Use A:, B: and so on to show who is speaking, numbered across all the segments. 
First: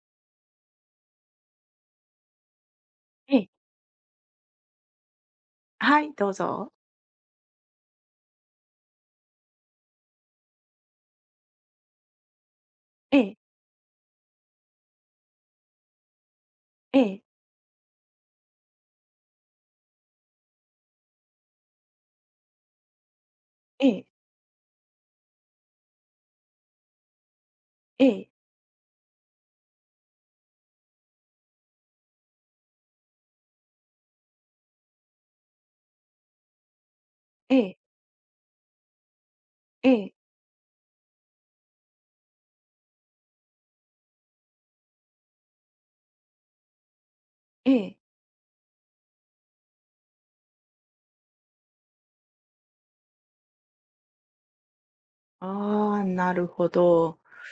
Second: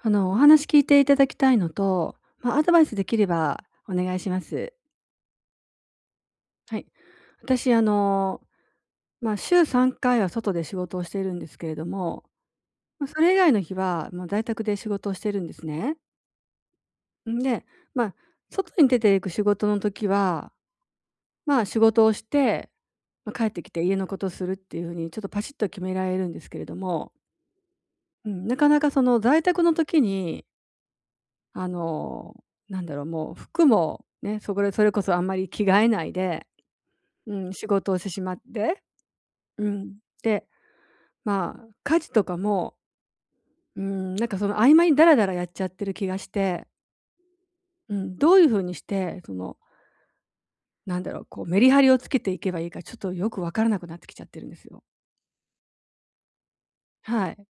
A: あの、お話聞いていただきたいのと、まあ、アドバイスできれ
B: ええ、
A: ばお願いします。
B: はい、どうぞ。
A: はい。私、週3回は外で仕事をしているんですけれども、
B: え
A: それ以
B: え、
A: 外の日は、もう在宅で仕事をしてるんですね。
B: ええ、
A: んで、まあ、外に出ていく仕事の時は、仕事をして、帰ってきて
B: え
A: 家の
B: え、
A: ことをするっていう風にちょっとパシッと決められるんですけれども、
B: え
A: う
B: え、
A: ん、なかなかその在宅の時にあの、なんだろう、もう服もね、そこでそれこそあんまり着替えないで、うん、
B: え
A: 仕
B: え、
A: 事をしてしまって、う
B: え
A: ん、
B: え、
A: で、家事とかも、うん、なんかその合間にダラダラやっちゃってる気がして、
B: え
A: う
B: え。
A: ん、どういう風にして、その、なんだろう、こうメリハリをつけていけばいいか、ちょっとよくわからなくなってきちゃってるんですよ。
B: ああ、なるほど。
A: はい。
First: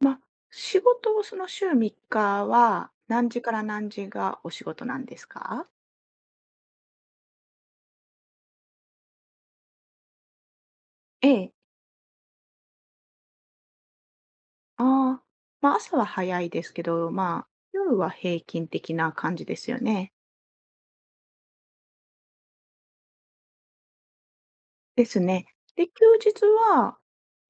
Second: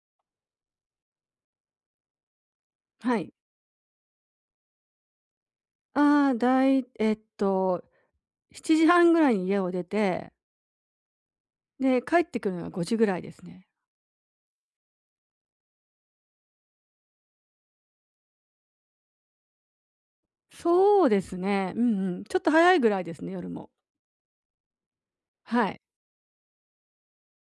B: ま、仕事をその週3日は、
A: は
B: 何
A: い。
B: 時から何時がお仕事なんですか？
A: ああ、だいえっと、7時半ぐらいに家を出て、
B: ええ、
A: で、帰ってくるのが5時ぐらいですね。
B: ああ、ま、朝は早いですけど、まあ、夜は平均的な感じですよね。
A: そうですね。うんうん。ちょっと早いぐらいですね、夜も。
B: ですね。
A: はい。
B: で、休日は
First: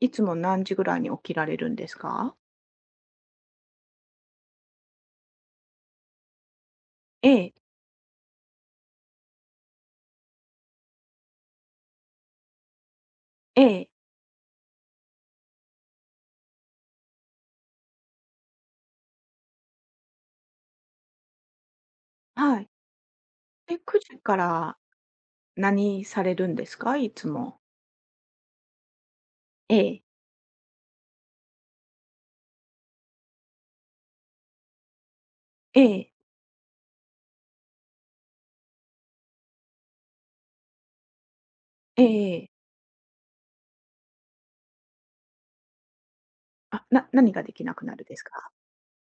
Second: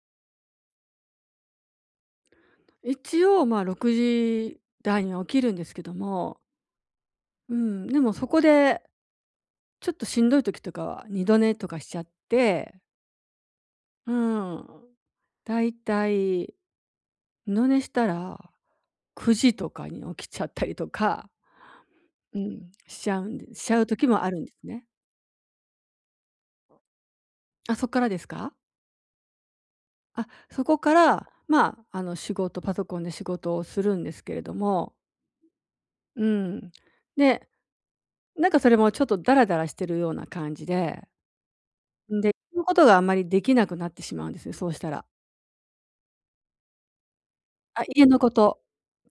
B: いつも何時ぐらいに起きられるんですか？
A: 一応、6時台には起きるんですけども、
B: え
A: う
B: え、
A: ん、でもそこで、ちょっとしんどい時とかは二度寝とかしちゃって、
B: ええ、
A: うん、だいたい二度寝したら9時とかに起きちゃったりとか、う
B: はい。
A: ん、しち
B: で、
A: ゃう
B: 9
A: 時
B: 時
A: もあ
B: か
A: るんです
B: ら
A: ね。
B: 何されるんですか？いつも。
A: あ、そこからですか？
B: ええ。
A: あ、そこから、パソコンで仕事をするんですけれども、
B: ええ、
A: うん。で、なんかそれもちょっとダラダラしてるような感じで、
B: え
A: ん
B: え
A: で、
B: ええ。
A: のことがあんまりできなくなってしまうんですよ、そうしたら。
B: あ、な何ができな
A: あ、
B: くなる
A: 家
B: で
A: の
B: す
A: こ
B: か？
A: と、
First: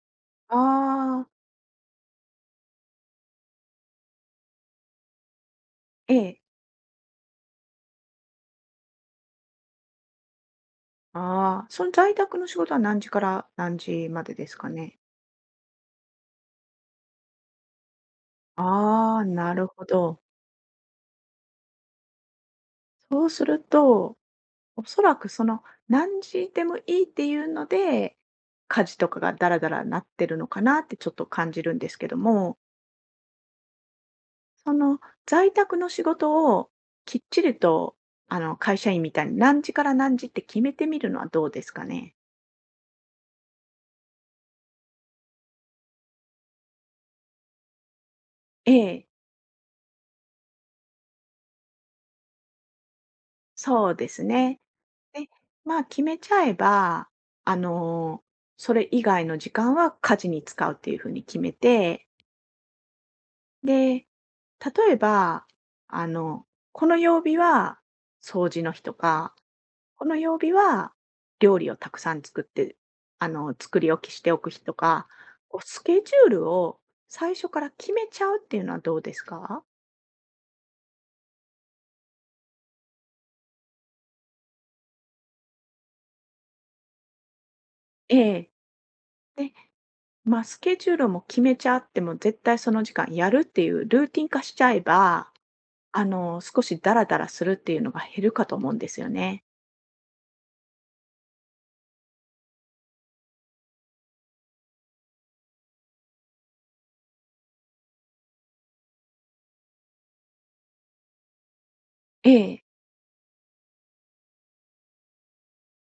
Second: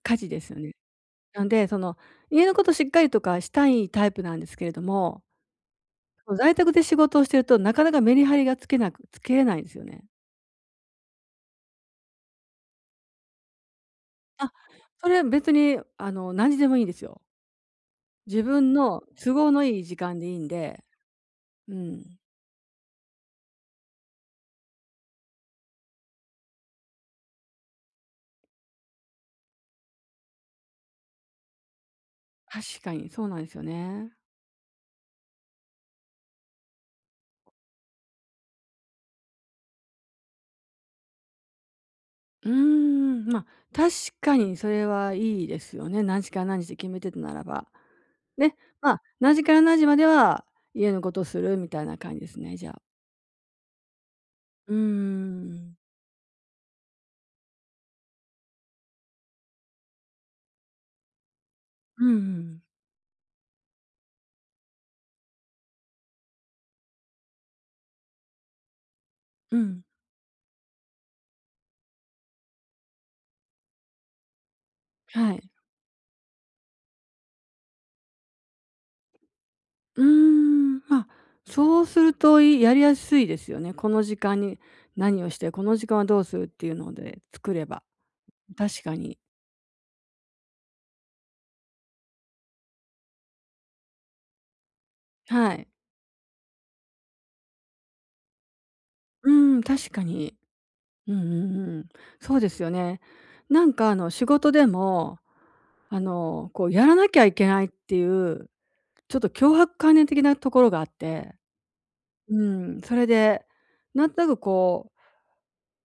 A: 家事ですよね。
B: ああ、
A: なんで、その、家のことしっかりとかしたいタイプなんですけれども、
B: ええ。
A: 在宅で仕事をしてるとなかなかメリハリがつけれないんですよね。
B: ああ、その在宅の仕事は何時から何時までで
A: あ、
B: すかね？
A: それ別に何時でもいいんですよ。自分の
B: ああ、
A: 都合
B: な
A: の
B: る
A: いい
B: ほ
A: 時間
B: ど。
A: でいいんで、うん、
B: そうすると、おそらくその何時でもいいっていうので、家事とかがダラダラなってるのかなってちょっと感じるんですけども。
A: 確かにそうなんですよね。
B: その在宅の仕事をきっちりと、会社員みたいに何時から何時って決めてみるのはどうですかね？
A: うーん、確かにそれはいいですよね。何時から何時で決めてたならば。で、
B: ええ、
A: 何時から何時までは家のことするみたいな感じですね、じゃあ。
B: そうですね。
A: うー
B: で、
A: ん。
B: まあ、決めちゃえば、あの、それ以外の時間は家事に使うっていうふうに決め
A: う
B: て、
A: んうん。
B: で、例えば、あの、この曜日は掃除の日とかこの曜日は料理をたくさん作って、作り置きしておく日とか、
A: はい。
B: こうスケジュールを最初から決めちゃうっていうのはどうですか？
A: うーん、そうするとりやすいですよね。この時間に何をして、この時間はどうするっていうので作れば。
B: ええ。
A: 確かに。
B: で、まあ、スケジュールも決めちゃっても、絶対その時間やるっていうルーティン化しちゃえば、
A: はい。
B: 少しダラダラするっていうのが減るかと思うんですよ
A: う
B: ね。
A: ーん、確かに。うんうんうん。そうですよね。なんか仕事でも、こうやらなきゃいけないっていう、ちょっと強迫観念的なところがあって、
B: え
A: う
B: え。
A: ん、それで、なんとなくこう、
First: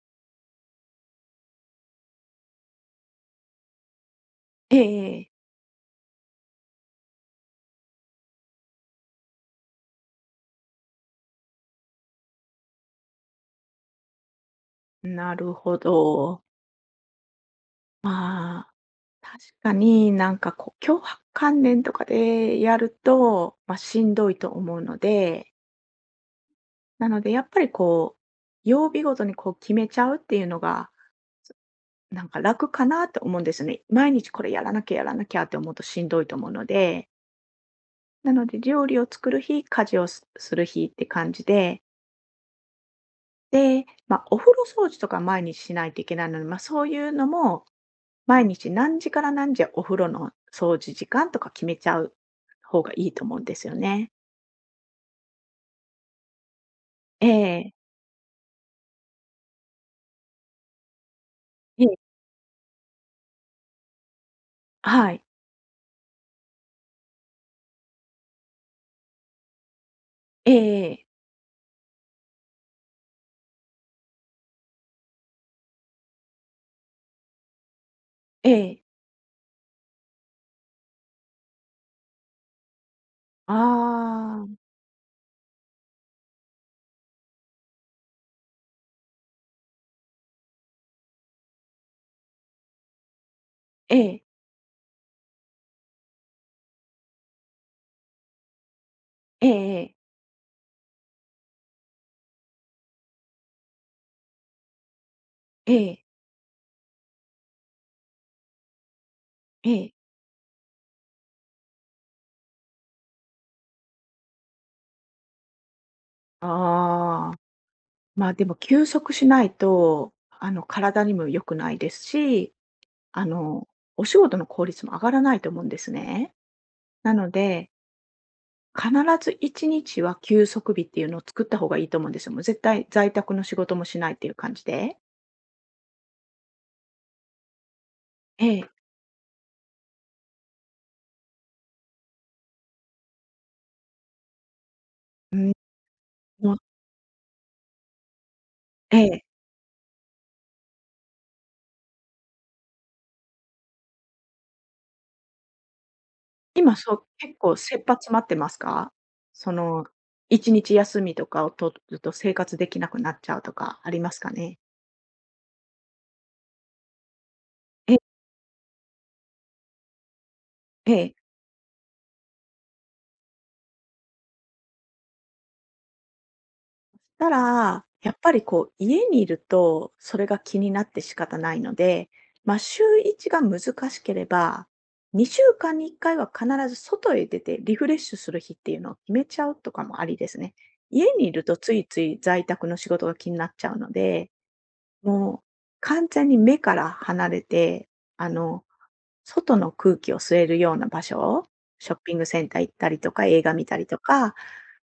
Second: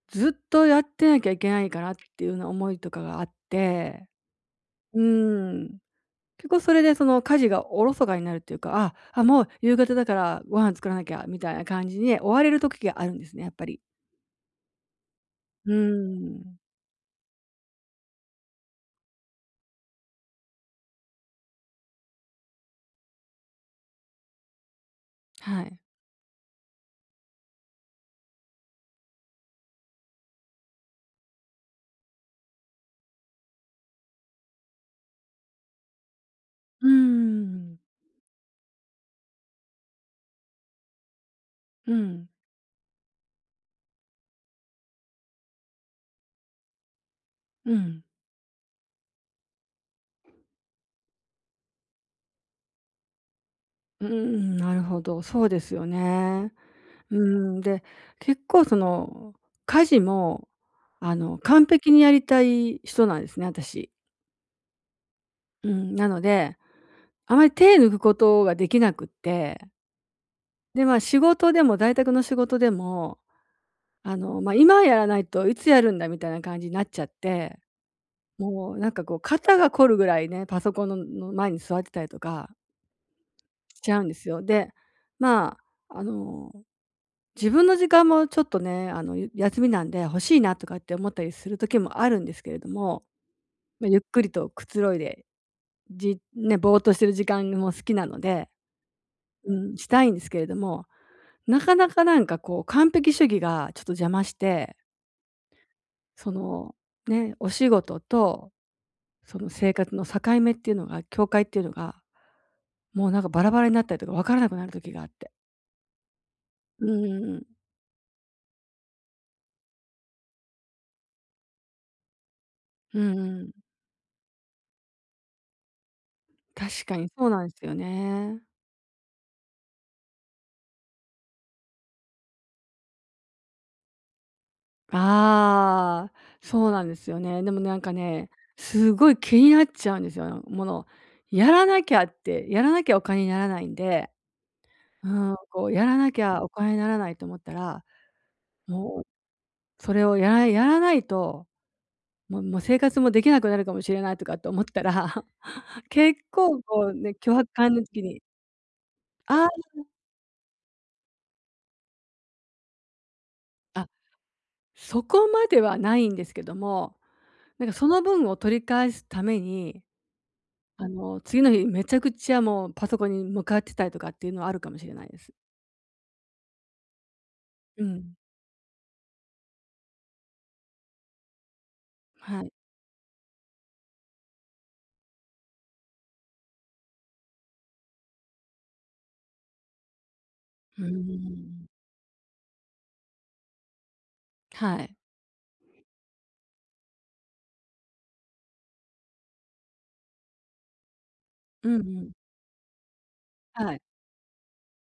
A: ずっとやってなきゃいけないかなっていうような思いとかがあって、
B: ええ
A: う
B: ええ。
A: ん、結構それでその家事がおろそかになるっていうか、あ、もう夕方だからご飯作らなきゃみたいな感じに追われる時があるんですね、やっぱり。
B: なる
A: う
B: ほど。
A: ん。
B: まあ確かになんかこう、強迫観念とかでやると、まあ、しんどいと思うので、
A: はい。
B: なのでやっぱりこう、曜日ごとにこう決めちゃうっていうのが、なんか楽かなと思うんですよね。毎日これやらなきゃやらなきゃって思うとしんどいと思うの
A: う
B: で、
A: ん。
B: なので料理を作る日、家事をすする日って感じで、
A: うん。
B: で、まあ、お風呂掃除とか毎日しないといけないので、まあ、そういうのも
A: うん。
B: 毎日何時から何時お風呂の掃除時間とか決めちゃう方がいいと思うんですよ
A: う
B: ね。
A: ん、なるほど、そうですよね。う
B: え
A: ん、
B: え、
A: で、結構その、家事も、完
B: え
A: 璧
B: え、
A: にやりたい人なんですね、私。
B: はい。
A: うん、なので、あまり手抜くことができなくって、
B: え
A: で、まあ、
B: え
A: 仕事でも在宅の仕事でも、今やらないといつやるんだみたいな感じになっちゃって、
B: え
A: もう
B: え、
A: なんかこう肩が凝るぐらいね、パソコンの前に座ってたりとかしちゃうんですよ。
B: ああ
A: で、まあ、あの自分の時間もちょっとね、休みなんで欲しいなとかって思ったりする時もあるんですけれども、
B: ええ、ああ、
A: ゆっ
B: え
A: く
B: え、
A: りとくつろいで、ね、ぼーっとしてる時間も好きなので、うん、したいんですけれども、なかなかなんかこう完璧主義がちょっと邪魔して、
B: え
A: その、ね、お仕事とその生
B: え
A: 活の境目っていうのが境界っていうのが、もうなんかバラバラになったりとか分からなくなる時があって。うんうん
B: あ
A: う
B: あ、
A: ん。
B: まあでも休息しないと、体にも良くないですし、
A: うん
B: あ
A: うん。
B: の、お仕事の効率も上がらないと思うんですね。
A: 確かに
B: な
A: そう
B: の
A: なんです
B: で、
A: よね。
B: 必ず1日は休息日っていうのを作った方がいいと思うんですよ。もう絶対在宅の仕事もしないっていう感じで。
A: ああ、そうなんですよね。でもなんかね、
B: ええ、
A: すごい気になっちゃうんですよ。もの、やらなきゃって、やらなきゃお金にならないんで、う
B: う
A: ん、
B: ん、
A: こうやらなきゃお
B: も
A: 金にならないと思ったら、
B: え
A: もう
B: え、
A: それをやらやらないと、もう生活もできなくなるかもしれないとかって思ったら、結構
B: 今
A: こ
B: そ
A: う
B: う、
A: ね、
B: 結
A: 強迫
B: 構
A: 感
B: 切
A: の
B: 羽
A: 時
B: 詰ま
A: に、
B: ってますか？
A: あ
B: その、1日休みとかを取ると生活できなくなっちゃうとか
A: あ、あ、
B: ありますかね？
A: そこまではないんですけども、なんかそ
B: え、
A: の分を取り返すために
B: ええ。
A: 次の日めちゃくちゃもうパソコンに向かってたりとかっていうのはあるかもしれないです。
B: た
A: う
B: ら、や
A: ん。
B: っぱりこう家にいると、それが気になって仕方ないので、
A: はい。
B: ま、週1が難しければ、2週間に1回は必ず外へ出てリフレッシュする日っていうのを決めちゃうとかもありですね。
A: うー
B: 家にいると
A: ん。
B: ついつい在宅の仕事が気になっちゃうので
A: はい。
B: もう完全に目から離れて、あの、外の空気を吸えるような場所、
A: うんう
B: ショッ
A: ん。
B: ピングセンター行ったりとか、映画見
A: は
B: た
A: い。
B: りとか、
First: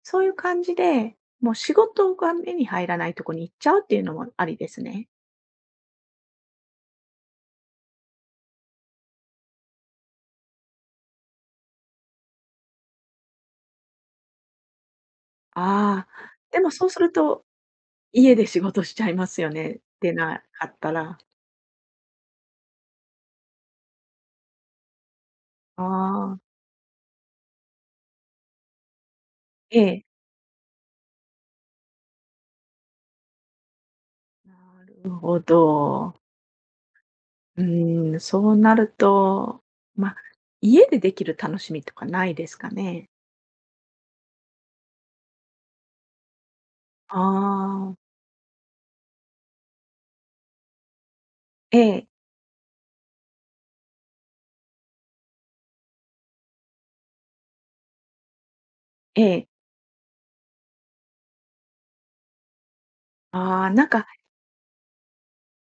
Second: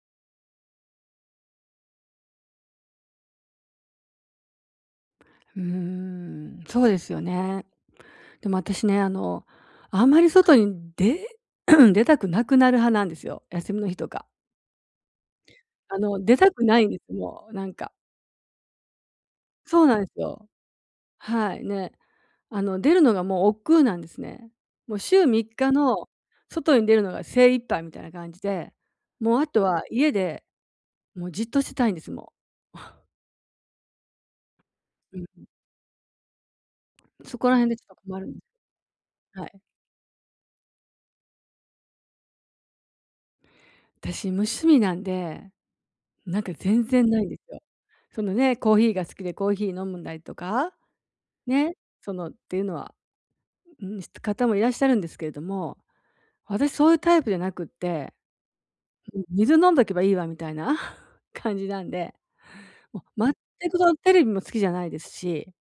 B: そういう感じで、もう仕事が目に入らないとこに行っちゃうっていうのもありですね。
A: うーん、そうですよね。でも私ね、あんまり外にで 出たくなくなる派なんですよ、休みの日とか。
B: ああ、
A: 出た
B: で
A: く
B: も
A: ない
B: そ
A: ん
B: う
A: で
B: する
A: す、
B: と、
A: もうなんか。
B: 家で仕事しちゃいますよね、
A: そうなんで
B: 出
A: す
B: な
A: よ。
B: かったら。
A: はい、ね。出るのがもう億劫なんですね。もう週3日
B: あ
A: の
B: あ、
A: 外に出るのが精一杯みたいな感じで、もうあと
B: え
A: は
B: え。
A: 家でもうじっとしてたいんです、も
B: なる
A: う。う
B: ほ
A: ん。
B: ど。
A: そこら
B: う
A: 辺でちょっと
B: ー
A: 困
B: ん、
A: るんで
B: そうなる
A: す。はい。
B: と、まあ、家でできる楽しみとかないですかね？
A: 私無趣味なんで、なんか全然
B: あ
A: ないんですよ。
B: あ、
A: そのね、コーヒーが好きでコーヒー飲むんだりとか、ね、
B: ええ、
A: そのっていうのは、うん、方もいらっしゃるんですけれども、私そういうタイプじゃなくって、う
B: え
A: ん、
B: え。
A: 水飲んどけばいいわみたいな 感じなんで。もう、
B: あ
A: 全
B: あ、
A: く
B: な
A: そ
B: ん
A: の
B: か
A: テレビも好きじゃないですし。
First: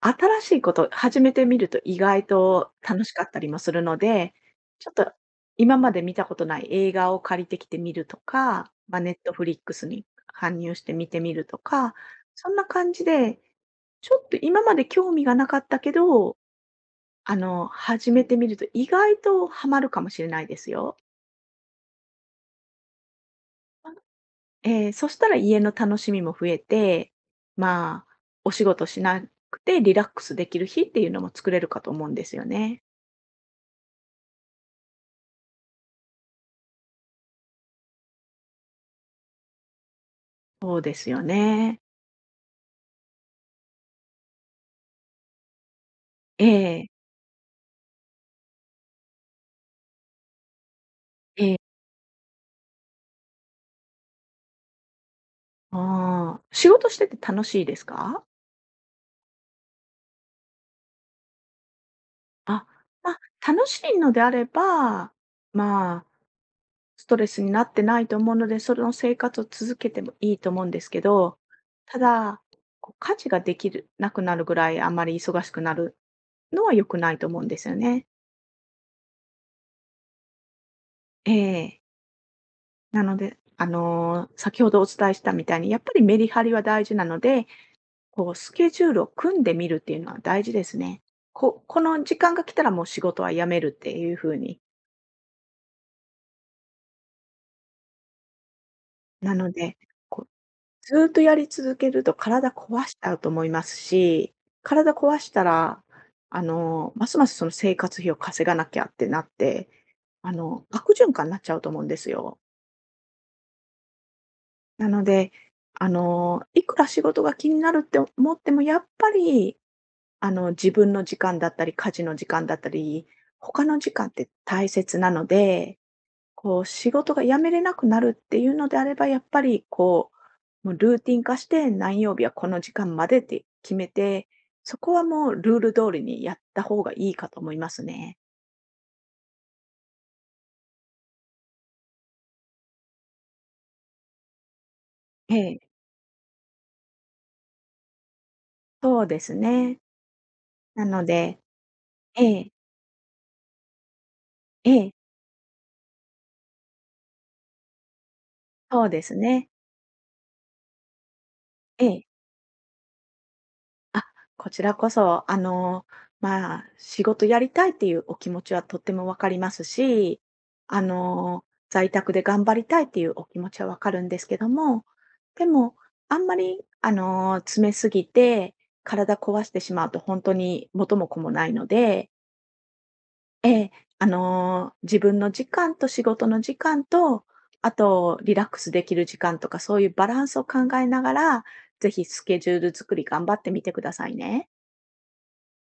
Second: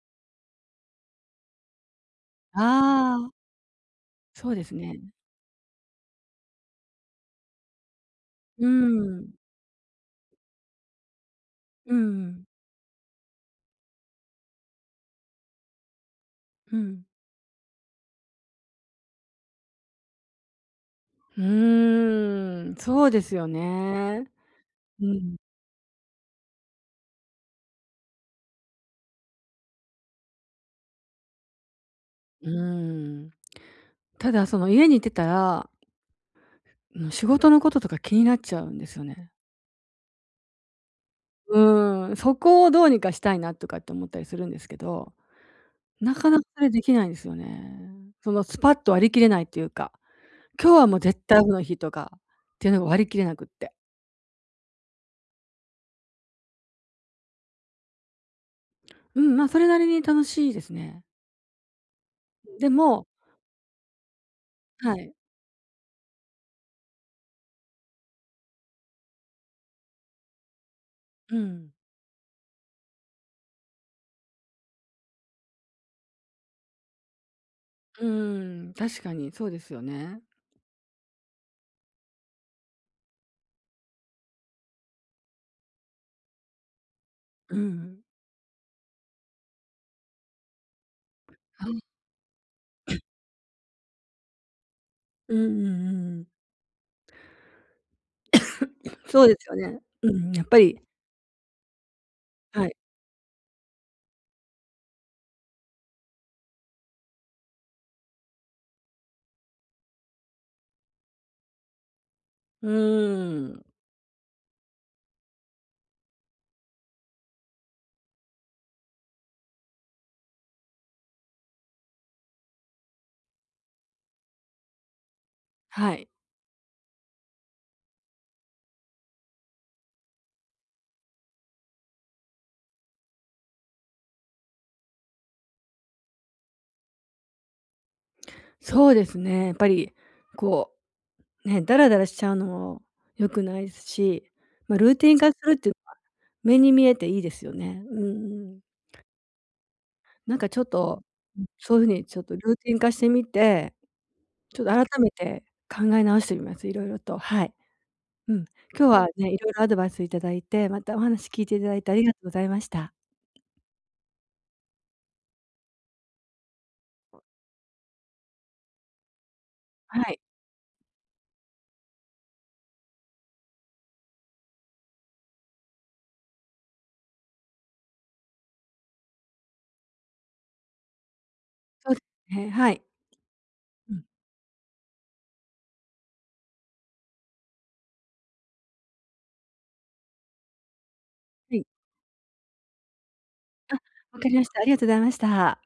B: 新しいこと始めてみると意外と楽し
A: あ
B: かったり
A: あ。
B: もするので、
A: そうです
B: ちょっ
A: ね。
B: と今まで見たことない映画を借りてきてみると
A: うー
B: か、まあ、ネッ
A: ん。
B: トフリックスに搬入して見てみると
A: う
B: か、
A: ん、
B: そんな感じで、ちょっと今まで興味がなかったけど、
A: うん。
B: 始めてみると意外とハマるかもしれないですよ。
A: うーん、そうですよね。
B: ええ、
A: う
B: そした
A: ん。
B: ら家の楽しみも増えて、まあ、お仕事しなくてリラックスできる日っていうのも作れるかと思うんですよ
A: う
B: ね。
A: ーん。ただその家にいてたら、もう仕事のこととか気になっちゃうんですよね。
B: そうですよ
A: う
B: ね。
A: ーん、そこをどうにかしたいなとかって思ったりするんですけど、なかなか
B: え
A: それで
B: え、
A: きないんですよね。そのスパッと割り切れないっていうか、今日はもう絶対オ
B: え
A: フの
B: え、
A: 日とかっていうのが割り切れなくって。
B: ああ、仕事してて楽しいですか？
A: うん、まあ、それなりに楽しいですね。
B: あ、
A: でも
B: まあ、楽しいのであれ
A: は
B: ば、
A: い。
B: まあ、ストレスになってないと思うので、その生活を続けてもいいと思うんですけ
A: う
B: ど、
A: ん。
B: ただ、こう家事ができるなくなるぐらいあまり忙しくなるのは良くないと思うんですよ
A: う
B: ね。
A: ーん、確かにそうですよね。
B: ええ。なので、先ほどお伝えしたみたいに、やっぱりメリハリは大事なので、
A: うん。
B: こうスケジュールを組んでみるっていうのは大事ですね。こ
A: はい。
B: この時間が来たらもう仕事は辞めるっていう風に。
A: うんうんうんうん。そうで
B: な
A: す
B: の
A: よ
B: で、
A: ね。う
B: こう
A: ん、やっぱり
B: ずーっとやり続けると体
A: はい。
B: 壊しちゃうと思いますし、体壊したら、ますますその生活費を稼がなきゃってなって、悪循環になっちゃうと思うんですよ。
A: うーん。
B: なので、いくら仕事が気になるって思っても、やっぱり、自分の時間だったり、家事の時間だったり、他の時間って大切なので、
A: はい。
B: こう、仕事が辞めれなくなるっていうのであれば、やっぱり、こう、もうルーティン化して、何曜日はこの時間までって決めて、そこはもうルール通りにやった方がいいかと思いますね。
A: そうですね、やっぱり、こう、ね、ダラダラしちゃうのも良くないですし、ルーティン化
B: え
A: するっ
B: え。
A: ていうのは、目に見えていいですよね。うんうん。
B: そうですね。
A: なんかちょっ
B: な
A: と、
B: ので
A: そういう風にちょっ
B: え
A: と
B: え、
A: ルーティン化してみてちょっ
B: え
A: と改
B: え、
A: めて考え直してみます、いろいろと。はい。うん。
B: そ
A: 今
B: う
A: 日
B: で
A: は
B: す
A: ね、い
B: ね。
A: ろいろアドバイスいただいて、またお話聞いていただい
B: え
A: てあ
B: え。
A: りがとうございました。
B: あ、こちらこそ、まあ、仕事やりたいっていうお気持ちはとってもわかります
A: はい。
B: し、あの、在宅で頑張りたいっていうお気持ちはわかるんですけども、でも、あんまり、詰めすぎて、体壊してしまうと本当に元も子もないの
A: そうで
B: で、
A: すね、はい。
B: ええ、
A: うん。
B: 自分の時間と仕事の時間と、あと、リラックスできる時間とか、そういうバランスを考えながら、
A: はい。
B: ぜひスケジュール作り頑張ってみて
A: あ、
B: ください
A: わかりま
B: ね。
A: した。ありがとうございました。